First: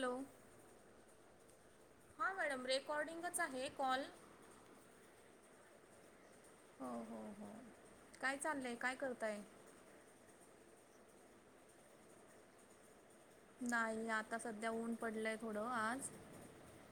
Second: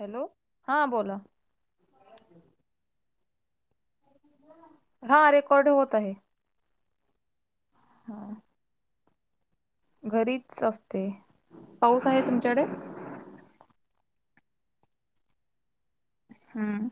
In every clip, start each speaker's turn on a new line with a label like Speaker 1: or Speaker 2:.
Speaker 1: Hello, हा बोला
Speaker 2: हा मॅडम रेकॉर्डिंगच आहे कॉल
Speaker 1: हा रेकॉर्ड होत आहे.
Speaker 2: हो-हो-हो काय चाललंय काय करताय.
Speaker 1: घरीच असते पाऊस आहे तुमच्याकडे
Speaker 2: नाही. आता सध्या ऊन पडलंय थोडं आज
Speaker 1: हम्म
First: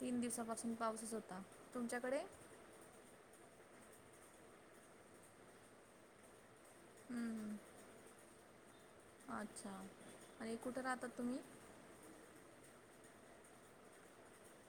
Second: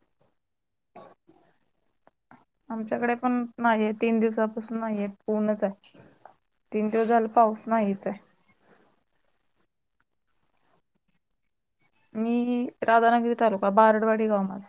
Speaker 2: तीन दिवसापासून पाऊसच होता. तुमच्याकडे
Speaker 1: आमच्याकडे पण नाहीये तीन दिवसापासून नाहीय ऊनच आहे. तीन दिवस झालं
Speaker 2: हम्म,
Speaker 1: पाऊस नाहीच आहे.
Speaker 2: अच्छा आणि कुठं राहतात तुम्ही
Speaker 1: मी राधानगिरी तालुका बारडवाडी गाव माझं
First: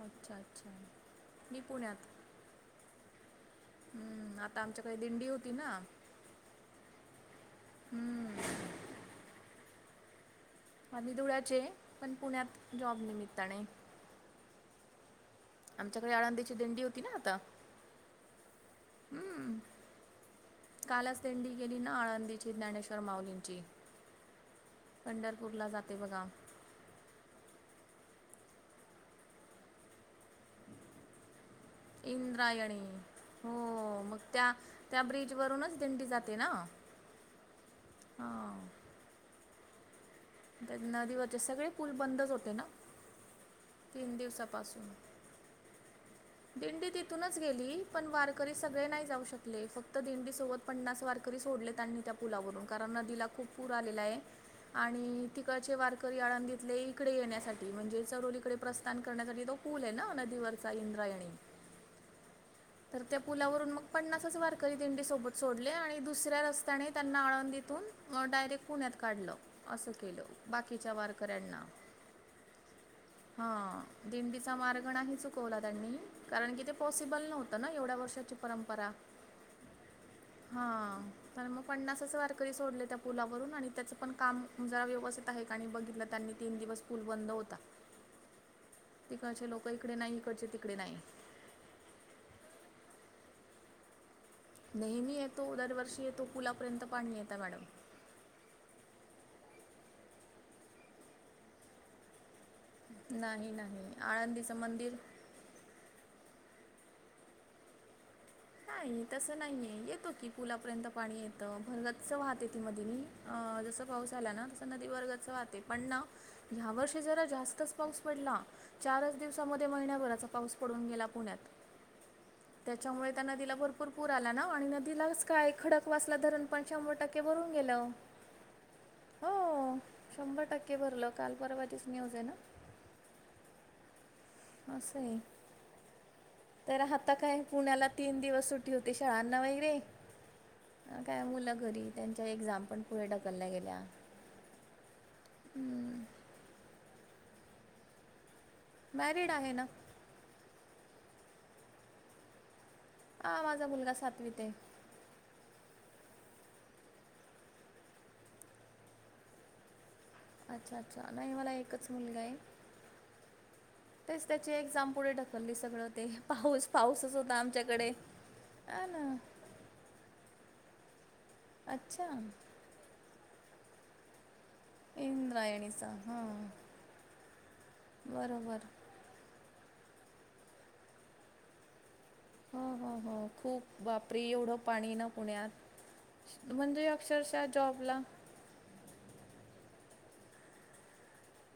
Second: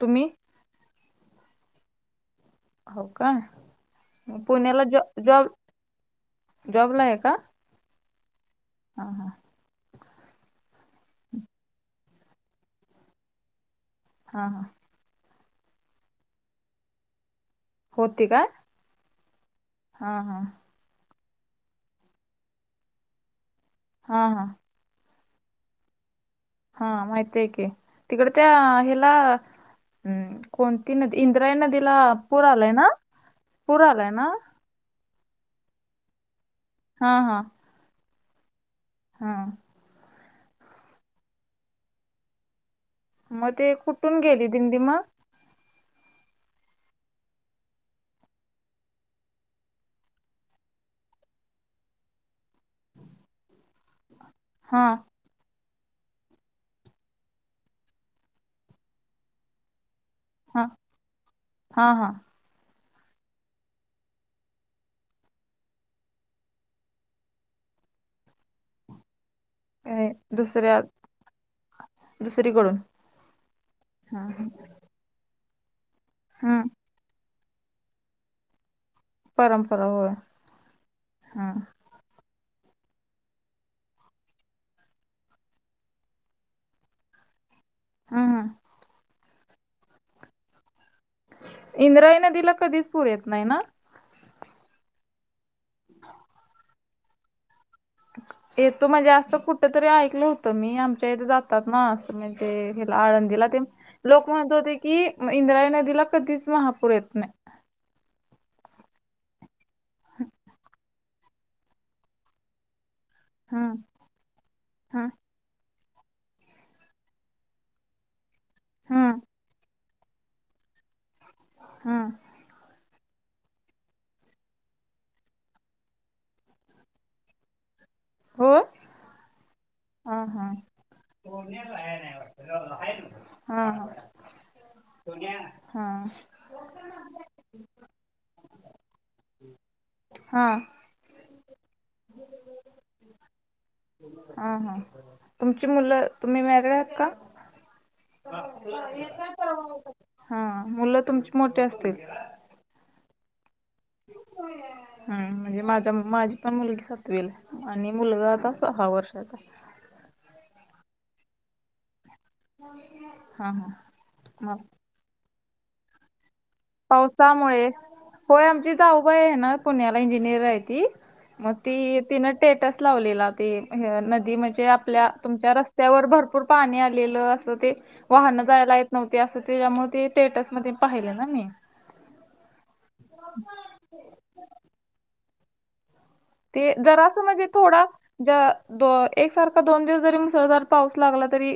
Speaker 1: तुम्ही
Speaker 2: अच्छा-अच्छा मी पुण्यात
Speaker 1: हो का
Speaker 2: हम्म, आता
Speaker 1: पुण्याला
Speaker 2: आमच्याकडे
Speaker 1: ज
Speaker 2: दिंडी होती ना
Speaker 1: जॉब-जॉबला आहे का
Speaker 2: हम्म
Speaker 1: ह हां.
Speaker 2: माधी ुरा्याचे पण पुण्यात जॉब निमित्ताने
Speaker 1: हा हा.
Speaker 2: आमच्याकडे आळंदीची दिंडी होती ना आता
Speaker 1: होती काय?
Speaker 2: हम्म,
Speaker 1: हा हा.
Speaker 2: कालच देंडी गेली ना आळंदीची ज्ञानेश्वर माउलींची
Speaker 1: हा हा.
Speaker 2: पंढरपूरला जाते बघा
Speaker 1: हा माहती आहे की तिकड त्या हिला. हम्म, कोणती नदी इंद्रा नदी
Speaker 2: इंद्रायणी हो
Speaker 1: आलाय
Speaker 2: मग
Speaker 1: ना
Speaker 2: त्या-त्या ब्रीजवरूनच दिंडी जाते ना
Speaker 1: हा-हा
Speaker 2: हां
Speaker 1: हां
Speaker 2: तर नदीवरचे सगळे पूल बंदच होते ना.
Speaker 1: मग ते
Speaker 2: तीन
Speaker 1: कुठून गेली दिंडी
Speaker 2: दिवसापासून
Speaker 1: मग.
Speaker 2: दिंडी तिथूनच गेली पण वारकरी सगळे नाही जाऊ शकले फक्त दिंडी सोबत. पन्नास वारकरी सोडले त्यांनी त्या पुलावरून कारण नदीला खूप पूर आलेला आहे
Speaker 1: हा
Speaker 2: आणि. तिकडचे वारकरी आळंदितले इकडे येण्यासाठी म्हणजे चरोलीकडे प्रस्थान करण्यासाठी तो पूल आहे ना.
Speaker 1: हा
Speaker 2: ववरचा इंद्रायणी.
Speaker 1: हा हा
Speaker 2: तर त्या पुलावरून मग पन्नासच वारकरी दिंडी सोबत सोडले आणि दुसऱ्या रस्त्याने त्यांना आळून दथून. म ायरेक्ट पुण्यात काढलं असं
Speaker 1: ए
Speaker 2: केल
Speaker 1: दुसऱ्या
Speaker 2: बाकीच्या वारकऱ्यांना
Speaker 1: दुसरीकडून
Speaker 2: हा
Speaker 1: हा
Speaker 2: दिंडीचा मार्ग नाही चुक चवला त्यांनी कारण कि
Speaker 1: हम्म
Speaker 2: ते पॉसिबल नव्हतं ना एवढ्या वर्षाची परंपरा
Speaker 1: परंपरा होय
Speaker 2: हा
Speaker 1: हा
Speaker 2: तर मग पन्नासाच वार करी सोडले त्या पुलावरून आणि त्याचं पण काम मु जरा व्यवस्थित आहे आणि बघितलं त्यांनी तीन दिवस पूल बंद होता..
Speaker 1: हम् हम..
Speaker 2: तिकडचे लोक इकडे नाही इकडचे तिकडे नाही..
Speaker 1: इंद्राय नदीला कधीच पूर येत नाही ना..
Speaker 2: नेहमी येतो दरवर्षी येतो पुलापर्यंत पाणी येत मॅडम
Speaker 1: येतो म्हणजे असं कुठ तरी ऐकलं होतं मी आमच्या इथे जात.. ना अस म्हण ते आळंदला
Speaker 2: नाही
Speaker 1: ते
Speaker 2: नाही
Speaker 1: लोक म्हणत
Speaker 2: आळंदीचं
Speaker 1: होते
Speaker 2: मंदिर
Speaker 1: की इंद्राई नदीला कधीच महापूर येत नाही..
Speaker 2: नाही तसं नाहीये येतो की पुलापर्यंत पाणी येतं भरगातच वाहत य ती मध म अ
Speaker 1: हम्म
Speaker 2: जसं पाऊस आला ना तसं नदी
Speaker 1: हम्म
Speaker 2: वर्गच वाहते.. पण ना ह्या वर्षी जरा जास्तच पाऊस पडला चारच
Speaker 1: हम्म
Speaker 2: दिवसामध्ये महिन्याभराचा पाऊस पडून गेला पुण्यात
Speaker 1: हम्म.
Speaker 2: त्याच्यामुळे.. आता नदीला भरपूर पूर आला ना आणि नदीलाच काय खडक वासला धरणपण शंभर टक्के भरून गेलं..
Speaker 1: होय
Speaker 2: हो
Speaker 1: हा
Speaker 2: शंभर
Speaker 1: हा
Speaker 2: टक्के भरलं काल परवाधच मऊजे ना
Speaker 1: हा ह..
Speaker 2: असं आहे तर आता काय पुण्याला तीन दिवस सुटी होते शाळांना वगैरे
Speaker 1: हा-.
Speaker 2: काय मुलं घरी त्यांच्या एक्झाम पण पुढे ढकलल्या गेल्या..
Speaker 1: हम हम.. तुमची
Speaker 2: हं,
Speaker 1: मुलं तुम्ही वेगळेह का.
Speaker 2: मॅरिड आहे ना?
Speaker 1: हा मुलं तुमची मोठी असतील.
Speaker 2: हा माझा मुलगा सातवी ते.
Speaker 1: हम्म म्हणजे माझा माझी पण मुलगी सातवेल आणि मुलगा आता सहा वर्षाचा.
Speaker 2: अच्छा अच्छा नाही मला एकच मुलगा आहे
Speaker 1: हा हा
Speaker 2: तेच त्याचे
Speaker 1: मग
Speaker 2: एझाम. पुढे ढकलली सगळं ते पाऊस. पाऊसच होता
Speaker 1: पावसामुळे.
Speaker 2: आमच्याकडे.
Speaker 1: होय आमची जाऊबाई आहे ना पुण्याला इंजिनिअर आहे ती मग ती
Speaker 2: अच्छा.
Speaker 1: तिन टेट. लावलेला ते नदी म्हणजे. आपल्या तुमच्या
Speaker 2: इंद्रायणीचा.
Speaker 1: रस्त्यावर भरपूर
Speaker 2: हां,
Speaker 1: पाणी आलेलं अस ते वाहनं
Speaker 2: बरोबर.
Speaker 1: जायला. नव्हती असं ते त्यामुळे ते थएटस मध्ये पाहिले ना मी.
Speaker 2: हो हो हो खूप बापरी एवढं पाणी ना पुण्यात.
Speaker 1: ते
Speaker 2: म्हणजे
Speaker 1: जरा असं
Speaker 2: अक्षरशः
Speaker 1: म्हणजे थोडा
Speaker 2: जॉबला
Speaker 1: ज द एकसारखा दोन दिवस जरी मुसळधार पाऊस लागला तरी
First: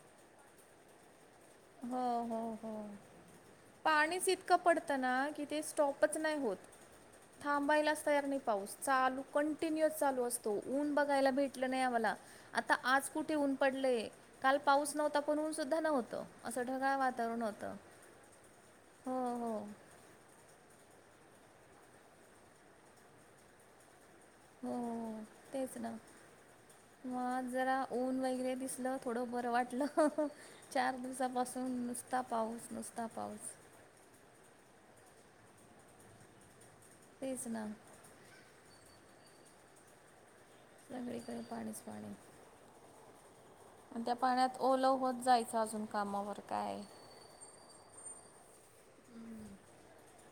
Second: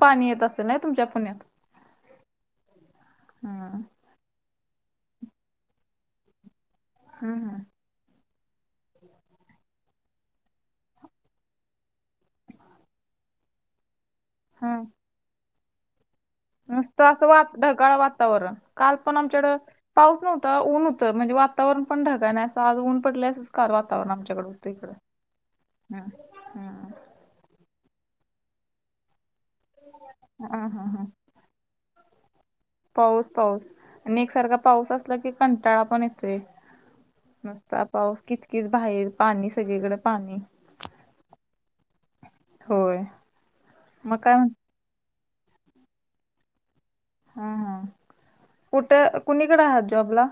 Speaker 1: पाणी येत असेल ना तुमच्या पुण्यात
Speaker 2: हो हो हो
Speaker 1: हम्म
Speaker 2: पाणीच इं इतकं पडतं ना कि ते स्टॉपच नाही होत
Speaker 1: हम्म हम्म.
Speaker 2: थांबायलाच तयार नाही पाऊस चालू कंटिन्युअस चालू असतो ऊन बघायला भेटलं नाही आम्हाला. आता आज कुठे ऊन पडलेय काल
Speaker 1: हम्म
Speaker 2: पाऊस नव्हता पण ऊन सुद्धा नव्हतं. असं ढगाळ
Speaker 1: नुसतं असं वा
Speaker 2: वातावरण होतं
Speaker 1: ढगाळ वातावरण काल पण
Speaker 2: हो
Speaker 1: आमच्याकडं
Speaker 2: हो
Speaker 1: पाऊस नव्हता ऊन होतं म्हणजे वातावरण पण ढगाय नाही असं आज ऊन पडलंय असंच कार वातावरण आमच्याकड होत
Speaker 2: हो
Speaker 1: इकड
Speaker 2: हो तेच ना
Speaker 1: हम्म. हम्म.
Speaker 2: मग जरा ऊन वगैरे दिसलं थोडं बरं वाटलं.
Speaker 1: हा हा
Speaker 2: चार
Speaker 1: हा
Speaker 2: दिवसापासून नुसता पाऊस नुस
Speaker 1: पाऊस पाऊस एकसारखा पाऊस असला की कंटाळा पण येतोय.
Speaker 2: तेच ना
Speaker 1: नुसता पाऊस किचकीच बाहेर पाणी सगळीकडे पाणी.
Speaker 2: सगळीकडे पाणीच पाणी
Speaker 1: होय.
Speaker 2: आणि त्या
Speaker 1: मग काय म्हण
Speaker 2: पाण्यात ओल होत जायचं अजून कामावर काय.
Speaker 1: हम्म हम्म, कुठ कुणीकड आहात जॉबला.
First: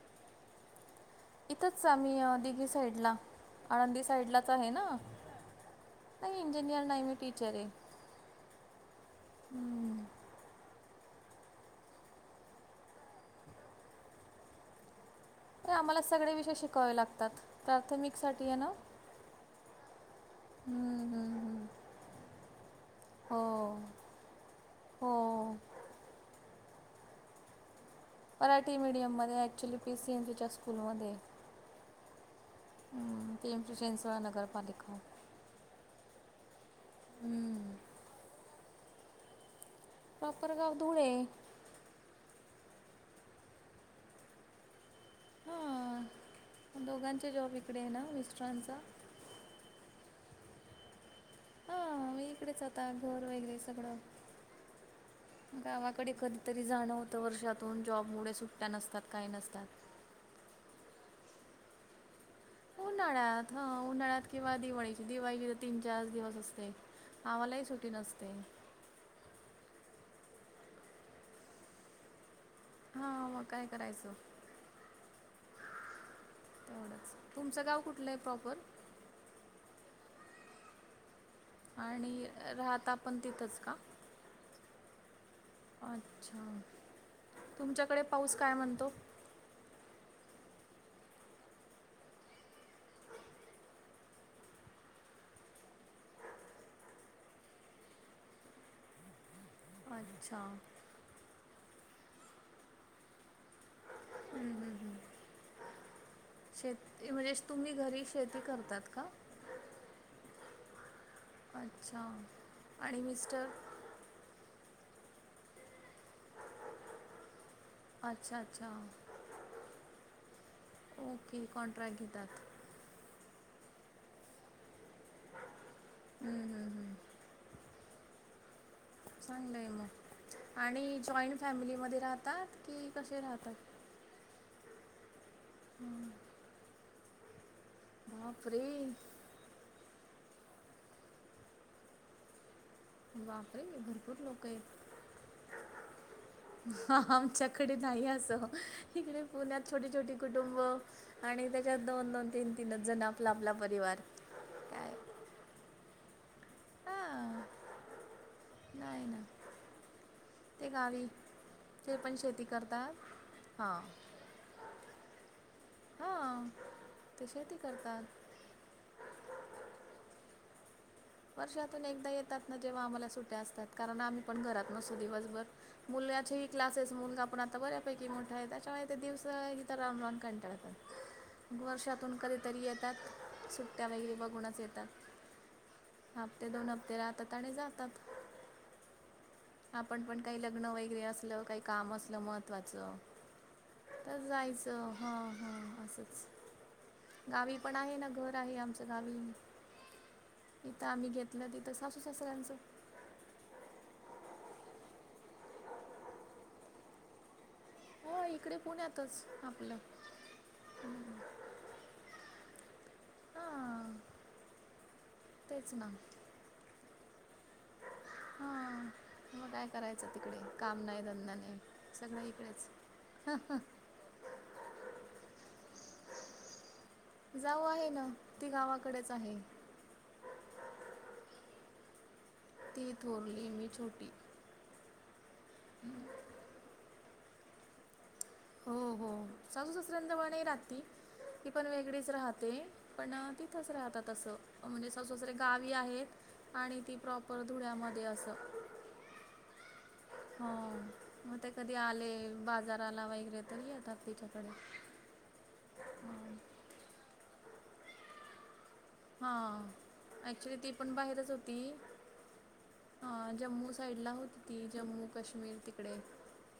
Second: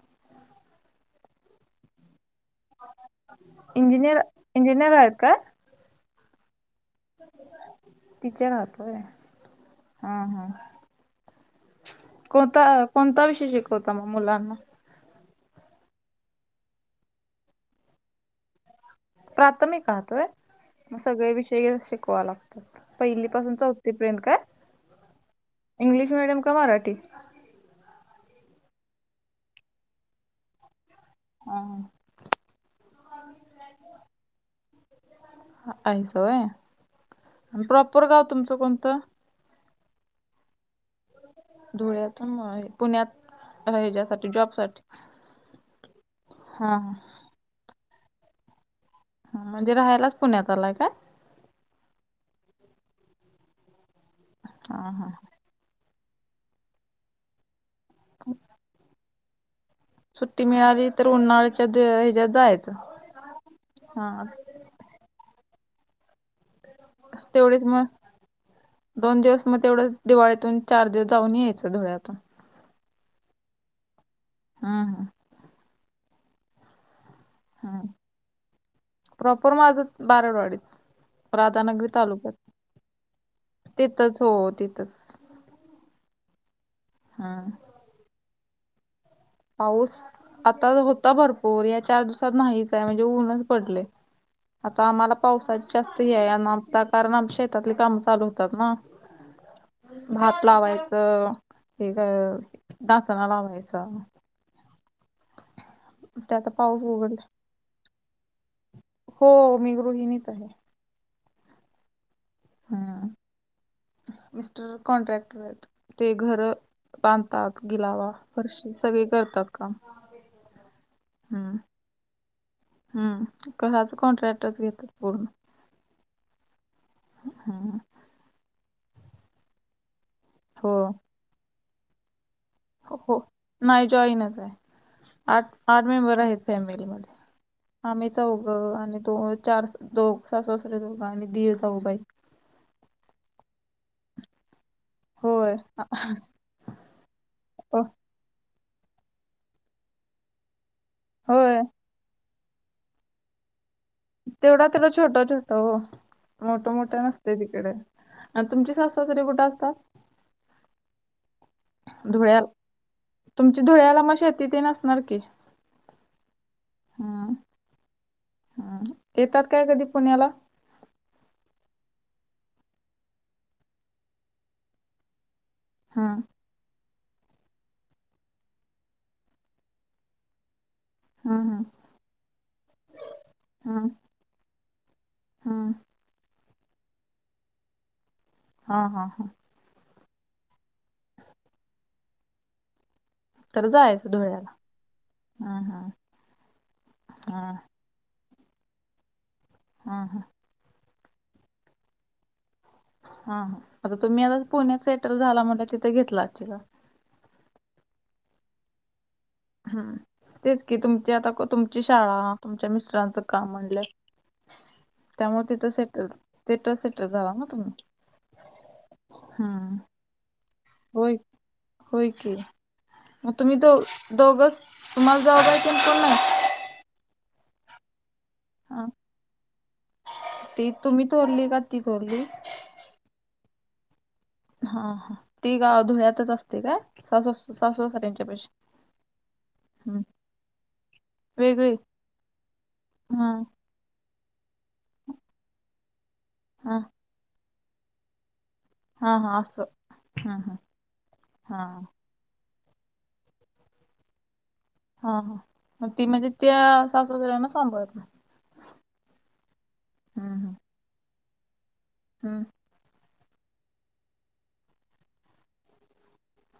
Speaker 2: इथंच आम्ही दिघी साईडला आळंदी
Speaker 1: इंजिनियर
Speaker 2: साईडलाच आहे ना.
Speaker 1: इंजिनियर आहेत का
Speaker 2: नाही इंजिनीयर नाही मी टीचर आहे.
Speaker 1: टीचर आहात होय हम्म हम्म. कोणता कोणता विषय शिकवता मग मुलांना?
Speaker 2: तर आम्हाला सगळे विषय शिकावे लागतात प्राथमिक साठी आहे ना.
Speaker 1: प्राथमिक आहात होय मग
Speaker 2: हम्म, हम्म,
Speaker 1: सगळे
Speaker 2: हम्म.
Speaker 1: विषय शिकवाय लागतात. पहिली पाासून
Speaker 2: हो
Speaker 1: चौती पर्यंत काय?
Speaker 2: हो.
Speaker 1: इंग्लिश मिडियम का मराठी?
Speaker 2: मराठी मीडियमध्ये एकचूल्ली पी सी एन सीच्या स्कूलमध्ये.
Speaker 1: हा.
Speaker 2: पी एम सेन सोळा नगरपालिका.
Speaker 1: आहेसा होय आणि प्रॉपर गाव तुमचं कोणतं?
Speaker 2: प्रॉपर गाव धळे.
Speaker 1: धुळ्यातुन पुण्यात हेज्यासाठी जॉब साठी.
Speaker 2: हा दोघांच्या जॉब इकडे आहे ना मिस्टरांचा.
Speaker 1: म्हणजे राहायलाच पुण्यात आलाय काय?
Speaker 2: हा मी इकडेच आता घर वगैरे सगळं.
Speaker 1: हा हा.
Speaker 2: गावाकडे कधीतरी जाण होतं वर्षातून जॉबमुळे सुट्ट्या नसतात काही नसतात.
Speaker 1: सुट्टी मिळाली तर उन्हाळ्याच्या ह्याच्यात जायच.
Speaker 2: उन्हाळ्यात ह उन्हाळ्यात किंवा दिवाळीची दिवाळी तीन चार दिवस असते.
Speaker 1: तेवढेच
Speaker 2: आम्हालाही
Speaker 1: मग
Speaker 2: सुट्टी नसते
Speaker 1: दोन दिवस मग तेवढच दिवाळीतून चार दिवस जाऊन यायचं धुळ्यातून.
Speaker 2: हा मग काय करायचं.
Speaker 1: हम्म हम्म.
Speaker 2: तेवढंच तुमचं गाव
Speaker 1: हम्म.
Speaker 2: कुठलं आहे प्रॉपर?
Speaker 1: प्रॉपर माझं बाराडवाडीच. राधानगरी
Speaker 2: आणि
Speaker 1: तालुक्यात
Speaker 2: राहता पण तिथंच का?
Speaker 1: तिथंच हो तिथंच.
Speaker 2: अच्छा.
Speaker 1: हम्म.
Speaker 2: तुमच्याकडे पाऊस काय म्हणतो?
Speaker 1: पाऊस आता होता भरपूर या चार दिवसात नाहीचाय आहे म्हणजे ऊनच पडले. आता आम्हाला पावसाची जास्त हे हाय आणि आता कारण आमच्या शेतातले काम चालू होतात ना.
Speaker 2: [inaudible]
Speaker 1: भात लावायचं हे क नाचणा लावायचा.
Speaker 2: हम् हम् हम्
Speaker 1: ते आता पाऊस
Speaker 2: श
Speaker 1: उघडला
Speaker 2: म्हणजे तुम्ही घरी शेती करतात का?
Speaker 1: हो मी गृहिणी च आहे.
Speaker 2: अच्छा आणि
Speaker 1: हम्म.
Speaker 2: मिस्टर
Speaker 1: मिस्टर कॉन्ट्रॅक्टर आहेत. ते घर बांधतात गिलावा,
Speaker 2: अच्छा
Speaker 1: फरशी,
Speaker 2: अच्छा
Speaker 1: सगळे करतात काम
Speaker 2: ओके कॉन्ट्रॅक्ट घेतात.
Speaker 1: हम्, घराच कॉन्ट्रॅक्टच घेतात पूर्ण.
Speaker 2: हम्म हम् हम्म
Speaker 1: हम्
Speaker 2: चांगलंय मग
Speaker 1: हो
Speaker 2: आणि जॉईंट फॅमिलीमध्ये राहतात की
Speaker 1: हो
Speaker 2: कसे राहतात
Speaker 1: नाही जोईनच आहे. आठ, आठ मेंबर आहेत फॅमिलीमध्ये आम्ही चौघ
Speaker 2: बापरे
Speaker 1: आणि दो चार दोघ सासू सासरे धरून आणि दीर जाऊबाई
Speaker 2: बापरे भरपूर लोक येत.
Speaker 1: होय
Speaker 2: ह आमच्याकडे
Speaker 1: अ,
Speaker 2: नाही असं इकडे पुण्यात छोटी छोटे कुटुंब आणि
Speaker 1: होय
Speaker 2: त्याच्यात दोन दोन, तीन तीनच जण आपला आपला परिवार.
Speaker 1: तेवढा तेवढा
Speaker 2: काय
Speaker 1: छोटा छोटा हो मोठ मोठे नसते
Speaker 2: हां
Speaker 1: तिकडे तुमची सासू
Speaker 2: नाही ना
Speaker 1: सासरे कुठ असतात
Speaker 2: ते गावी. ते पण
Speaker 1: धुळ्या,
Speaker 2: शेती करतात
Speaker 1: तुमची
Speaker 2: हां
Speaker 1: धुळ्याला मग शेतीत तेन असणार की
Speaker 2: हां ते
Speaker 1: हम्म
Speaker 2: शेती करतात
Speaker 1: हम येतात काय कधी पुण्याला?
Speaker 2: वर्षातून एकदा येतात ना जेव्हा आम्हाला सुट्या असतात, कारण आम्ही पण घरात नसतो दिवसभर
Speaker 1: हं,
Speaker 2: मुलाची क्लासेस मुलगा पण आता बऱ्यापैकी मोठा आहे त्याच्यामुळे ते दिवस इथं राऊन राऊन कटाळतात.
Speaker 1: हं, हं,
Speaker 2: वर्षातून कधीतरी येतात सुट्ट्या वैगेरे बघूनच येतात.
Speaker 1: हम्म
Speaker 2: हप्ते दोन हप्ते राहतात आणि जातात.
Speaker 1: हा हा हा
Speaker 2: आपण पण काही लग्न वगैरे असलं काही काम असलं महत्वाचं
Speaker 1: तर जायचं
Speaker 2: तर
Speaker 1: धुळ्याला.
Speaker 2: जायचं हा हा
Speaker 1: हं, हं,
Speaker 2: असच,
Speaker 1: हं,
Speaker 2: गावी पण आहे ना घर. [unintelligible] आहे आमच गावी.
Speaker 1: हा हा
Speaker 2: इथ आम्ही घेतलं, तिथं सासू सासऱ्यांचं.
Speaker 1: हा हा आता तुम्ही आता पुण्यात सेटल झाला म्हट तिथे घेतला आचीला
Speaker 2: हो इकडे पुण्यात. इथच आप
Speaker 1: हम् तेच कि तुमची आता तुमची शाळा, तुमच्या मिस्टरांचं काम म्हणलं
Speaker 2: हां
Speaker 1: त्यामुळे तिथं
Speaker 2: तेच ना
Speaker 1: सेटल तिथ सेटल झाला ना तुम्ही
Speaker 2: हां मग काय
Speaker 1: हम् -
Speaker 2: करायचं तिकडे काम नाही
Speaker 1: होय
Speaker 2: धंदा नाही
Speaker 1: होय
Speaker 2: सगळं
Speaker 1: की
Speaker 2: इकडेच
Speaker 1: मग तुम्ही दो दोघच तुम्हाला जाऊबाई तेन कोण नाही?
Speaker 2: जाऊ आहे ना ती
Speaker 1: हां.
Speaker 2: गावाकडेच आहे.
Speaker 1: ती तुम्ही थोरली का ती थोरली?
Speaker 2: ती थोरली मी छोटी.
Speaker 1: हा हा ती गा धुळ्यातच असते काय स सासु सासऱ्यांच्यापेक्षा
Speaker 2: हो हो सासू सासऱ्याजवळ नाही राहत ती ती पण
Speaker 1: वेगळी
Speaker 2: वेगळीच राहते पण
Speaker 1: हा
Speaker 2: तिथंच राहतात तसं म्हणजे सससरे गावी आहेत
Speaker 1: हा
Speaker 2: आणि ती प्रॉपर धुळ्यामध्ये असं
Speaker 1: हा हा असस
Speaker 2: हो मग ते कधी आले बाजाराला वगैरे तरी येतात तिच्याकडे.
Speaker 1: हा हा मग ती
Speaker 2: हां
Speaker 1: म्हणजे त्या सासु-सासऱ्याना सांभाळते
Speaker 2: हा ऍक्चुली ती पण बाहेरच होती
Speaker 1: हम्म
Speaker 2: हा जम्मू साईड ला होती ती जम्मू काश्मीर तिकडे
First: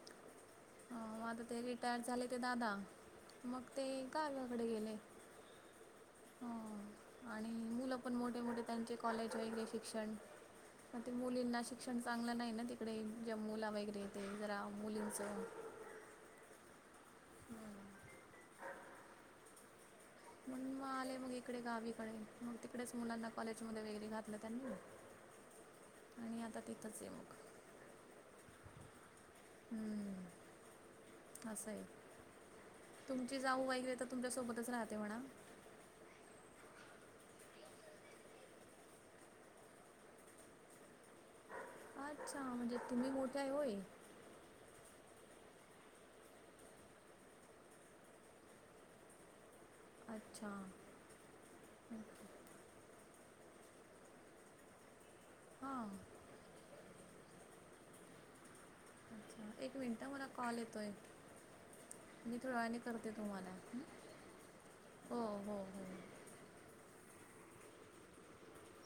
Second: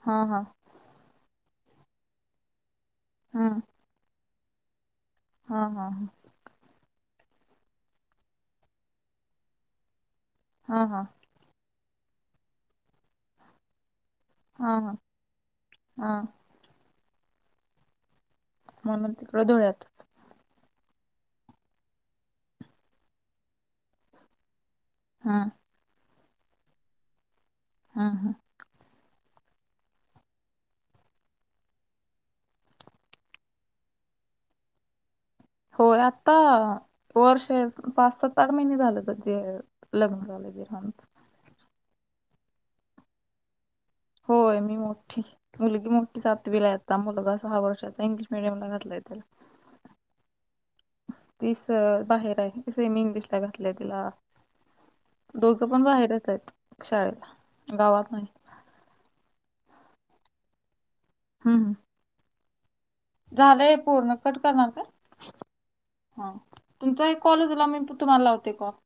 Speaker 1: हा हा
Speaker 2: हो आता ते रिटायर झाले ते दादा
Speaker 1: हम्म.
Speaker 2: मग ते गावाकडे गेले
Speaker 1: हा हा हा
Speaker 2: अ, आणि मुलं पण मोठे मोठे त्यांचे कॉलेज वगैरे शिक्षण
Speaker 1: हा
Speaker 2: तर
Speaker 1: हा
Speaker 2: ते मुलींना शिक शिक्षण चांगलं नाही ना तिकडे ज्या मुला वगैरे येते जरा
Speaker 1: हा हा
Speaker 2: मुलींचं
Speaker 1: हा
Speaker 2: [inaudible]
Speaker 1: म्हणून तिकडं धुळ्यात
Speaker 2: मग मग आले मग इकडे गावीकडे मग तिकडेच मुलांना कॉलेजमध्ये वगैरे घातलं त्यांना
Speaker 1: हम्म
Speaker 2: आणि आता तिथंच आहे मग
Speaker 1: हम्म हम्म
Speaker 2: हम्म असं आहे तुमची जाऊ वगैरे तर तुमच्यासोबतच राहते म्हणा
Speaker 1: होय आता वर्ष पाच सता आठ महिने झालं तर जे लग्न होऊन
Speaker 2: अच्छा म्हणजे तुम्ही मोठ्या आहे होय
Speaker 1: होय मी मोठी मुलगी मोठी सातवीला आहे मुलगा सहा वर्षाचा इंग्लिश मिडियमला घातला आहे त्याला
Speaker 2: अच्छा
Speaker 1: तीच
Speaker 2: ओके
Speaker 1: बाहेर आहे सेमी इंग्लिशला घातलंय तिला दोघं पण
Speaker 2: हां
Speaker 1: बाहेरच आहेत शाळेला गावात नाही
Speaker 2: अच्छा एक मिनिटं मला कॉल येतोय
Speaker 1: हम्म हम्म
Speaker 2: मी थोड्या वेळाने करते तुम्हाला
Speaker 1: झालंय
Speaker 2: हम्म
Speaker 1: पूर्ण कट करणार का
Speaker 2: हो हो हो
Speaker 1: हा तुमचा एक कॉल उचला मी तुम्हाला लावते काॅल